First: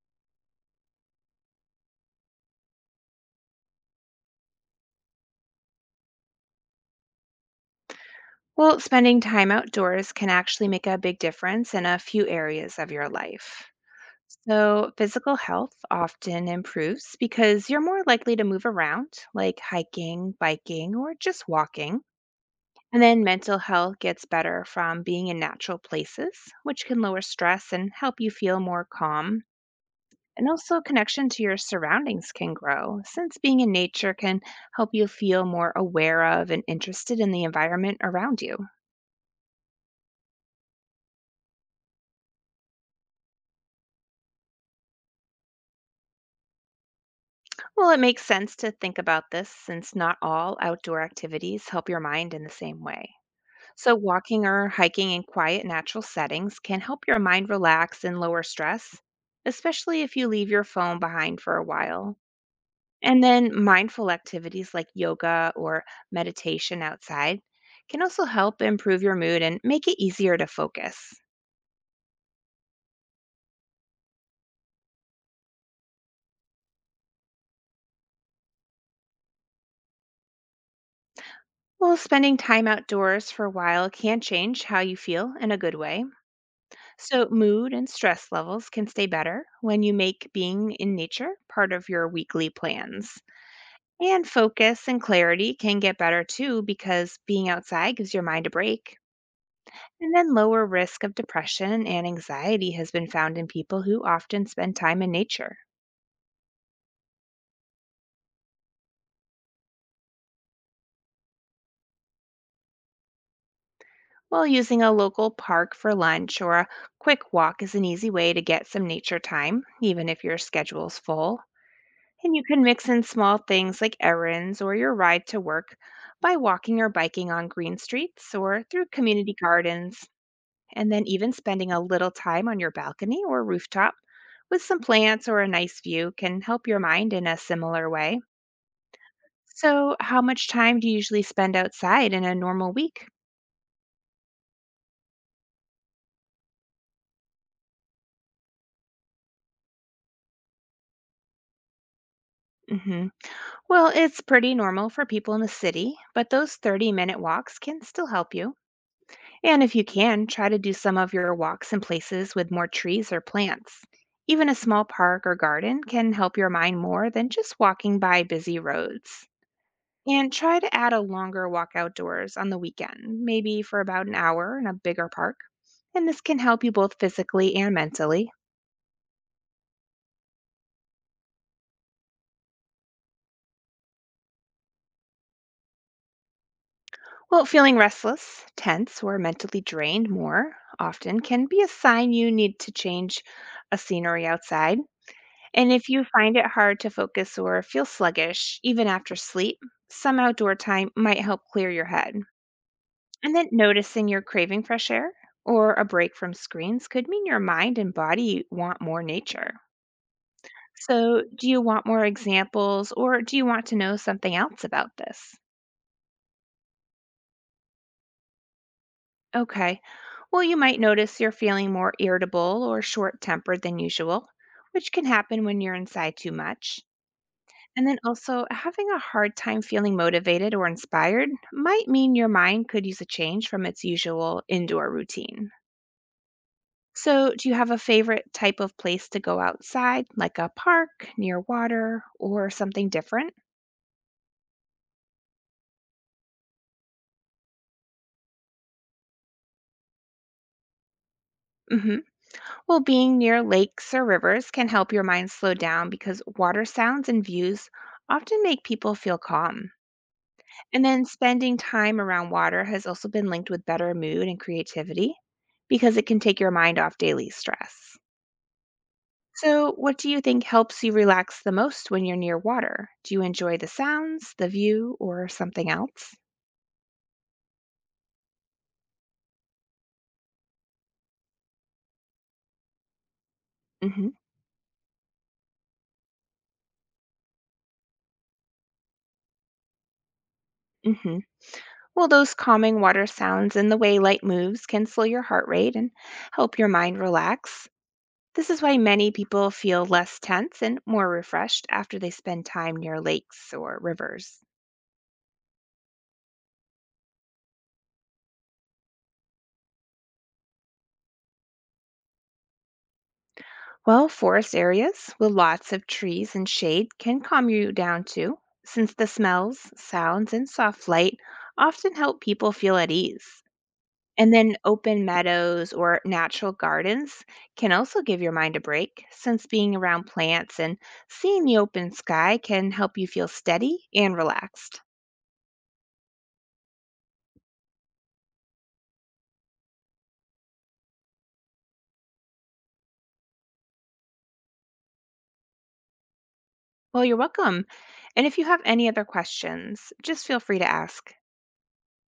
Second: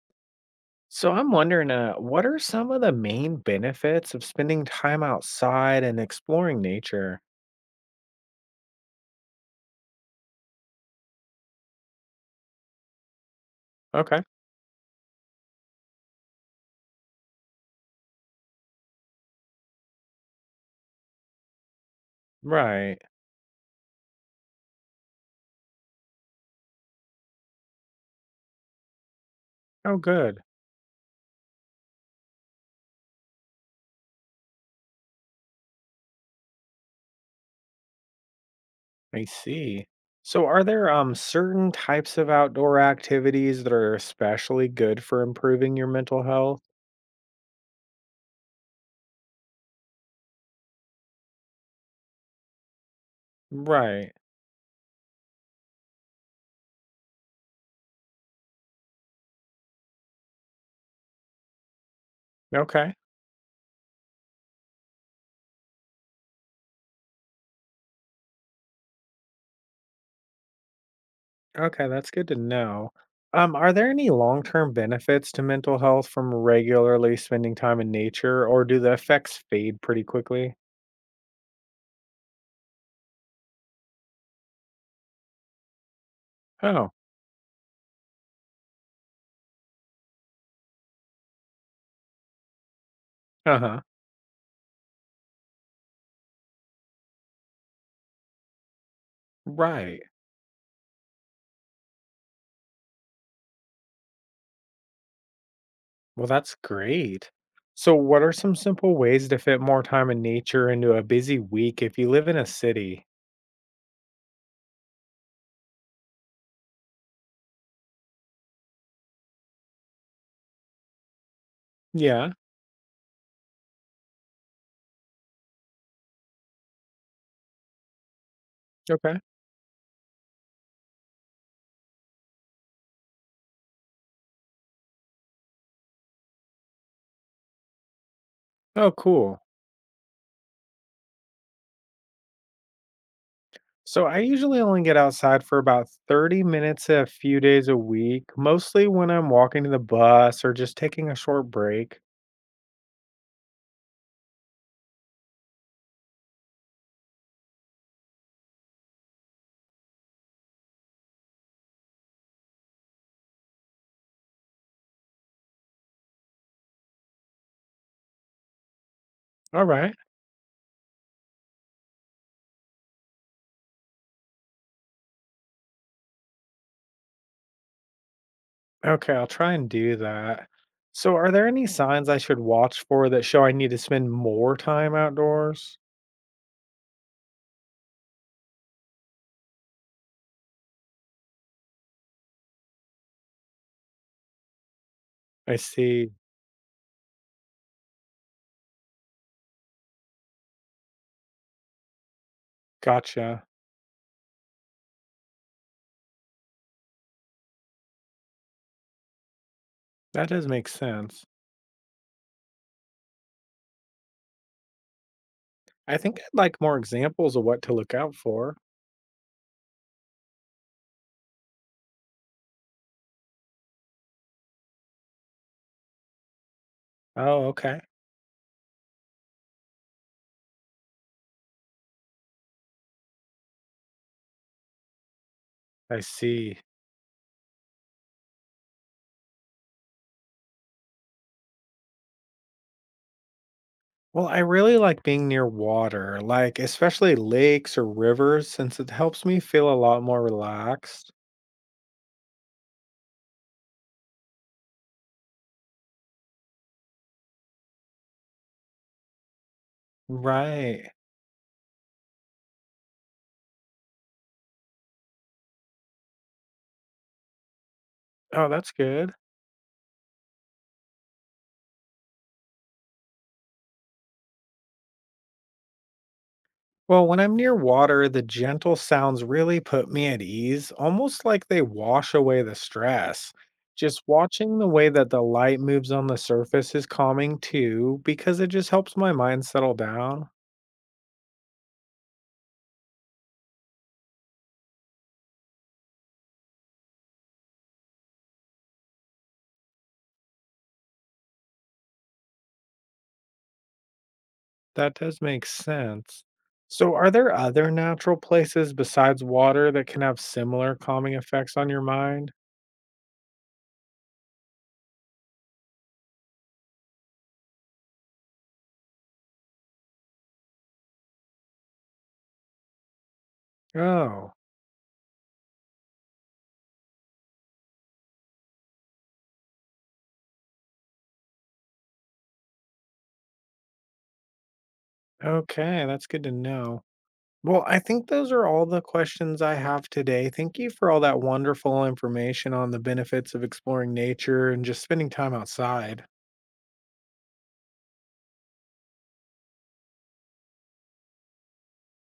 So I'm wondering, what are some of the main benefits of spending time outside and exploring nature? Well, spending time outdoors can actually make a big difference in a few areas of your life. Okay. So, physical health often improves because you're more likely to move around, like hiking, biking, or just walking. And Right. then mental health gets better from being in natural places, which can lower stress and help you feel more calm. Oh, good. And also, connection to your surroundings can grow, since being in nature can help you feel more aware of and interested in the environment around you. I see. So are there certain types of outdoor activities that are especially good for improving your mental health? Well, it makes sense to think about this since not all outdoor activities help your mind in the same way. So, Right. walking or hiking in quiet, natural settings can help your mind relax and lower stress, especially if you leave your phone behind for a while. Okay. And then, mindful activities like yoga or meditation outside can also help improve your mood and make it easier to focus. Okay, that's good to know. Are there any long-term benefits to mental health from regularly spending time in nature, or do the effects fade pretty quickly? Well, spending time outdoors for a while can change how you feel in a good way. Oh, So, mood and stress levels can stay better when you make being in nature part of your weekly plans. uh-huh. And focus and clarity can get better too because being outside gives your mind a break. Right. And then, lower risk of depression and anxiety has been found in people who often spend time in nature. Well, that's great. So, what are some simple ways to fit more time in nature into a busy week if you live in a city? While using a local park for lunch or a quick walk is an easy way to get some nature time, even if your schedule's full. Yeah. And you can mix in small things like errands or your ride to work by walking or biking on green streets or through Okay. community gardens, and then even spending a little time on your balcony or rooftop with some plants or a nice view can help your mind in a similar way. Oh, cool. So, how much time do you usually spend outside in a normal week? So, I usually only get outside for about 30 minutes a few days a week, mostly when I'm walking to the bus or just taking a short break. Hmm. Well, it's pretty normal for people in the city, but those 30-minute minute walks can still help you. And if you can, try to do some of your walks in places with more trees or plants. Even a small park or garden can help your mind more than just walking by busy roads. All right. And try to add a longer walk outdoors on the weekend, maybe for about an hour in a bigger park. And this can help you both physically and mentally. Okay, I'll try and do that. So, are there any signs I should watch for that show I need to spend more time outdoors? Well, feeling restless, tense, or mentally drained more often can be a sign you need to change a scenery outside. I And if you see. find it hard to focus or feel sluggish, even after sleep, some outdoor time might help clear your head. And Gotcha. then noticing you're craving fresh air or a break from screens could mean your mind and body want more nature. That does make So, sense. do you want more examples or do you want to know something else about this? I think I'd like more examples of what to look out for. Okay. Well, you might notice you're feeling more irritable or short tempered than usual, which can happen when you're inside too much. Oh, okay. And then also, having a hard time feeling motivated or inspired might mean your mind could use a change from its usual indoor routine. I see. So, do you have a favorite type of place to go outside, like a park, near water, or something different? Well, I really like being near water, like especially lakes or rivers, since it helps me feel a lot more relaxed. Hmm. Well, being near lakes or rivers can help your mind slow down because water sounds and views often make people feel calm. And Right. then spending time around water has also been linked with better mood and creativity because it can take your mind off daily stress. Oh, that's good. So, what do you think helps you relax the most when you're near water? Do you enjoy the sounds, the view, or something else? Well, when I'm near water, the gentle sounds really put me at ease, almost like they wash away the stress. Just Mhm. watching the way that the light moves on the surface is calming too, because it just helps my mind settle down. Mhm. Well, those calming water sounds and the way light moves can slow your heart rate and help your mind relax. This is why many people feel less tense and more refreshed after they spend time near lakes or rivers. That does make sense. So, are there other natural places besides water that can have similar calming effects on your mind? Well, forest areas with lots of trees and shade can calm you down too, since the smells, sounds, and soft light often help people feel at ease. Oh, And then open meadows or natural gardens can also give your mind a break, since being around plants and seeing the open sky can help you feel steady and relaxed. okay. That's good to know. Well, I think those are all the questions I have today. Thank you for all that wonderful information on the benefits of exploring nature and just spending time outside. Well, you're welcome. And if you have any other questions, just feel free to ask.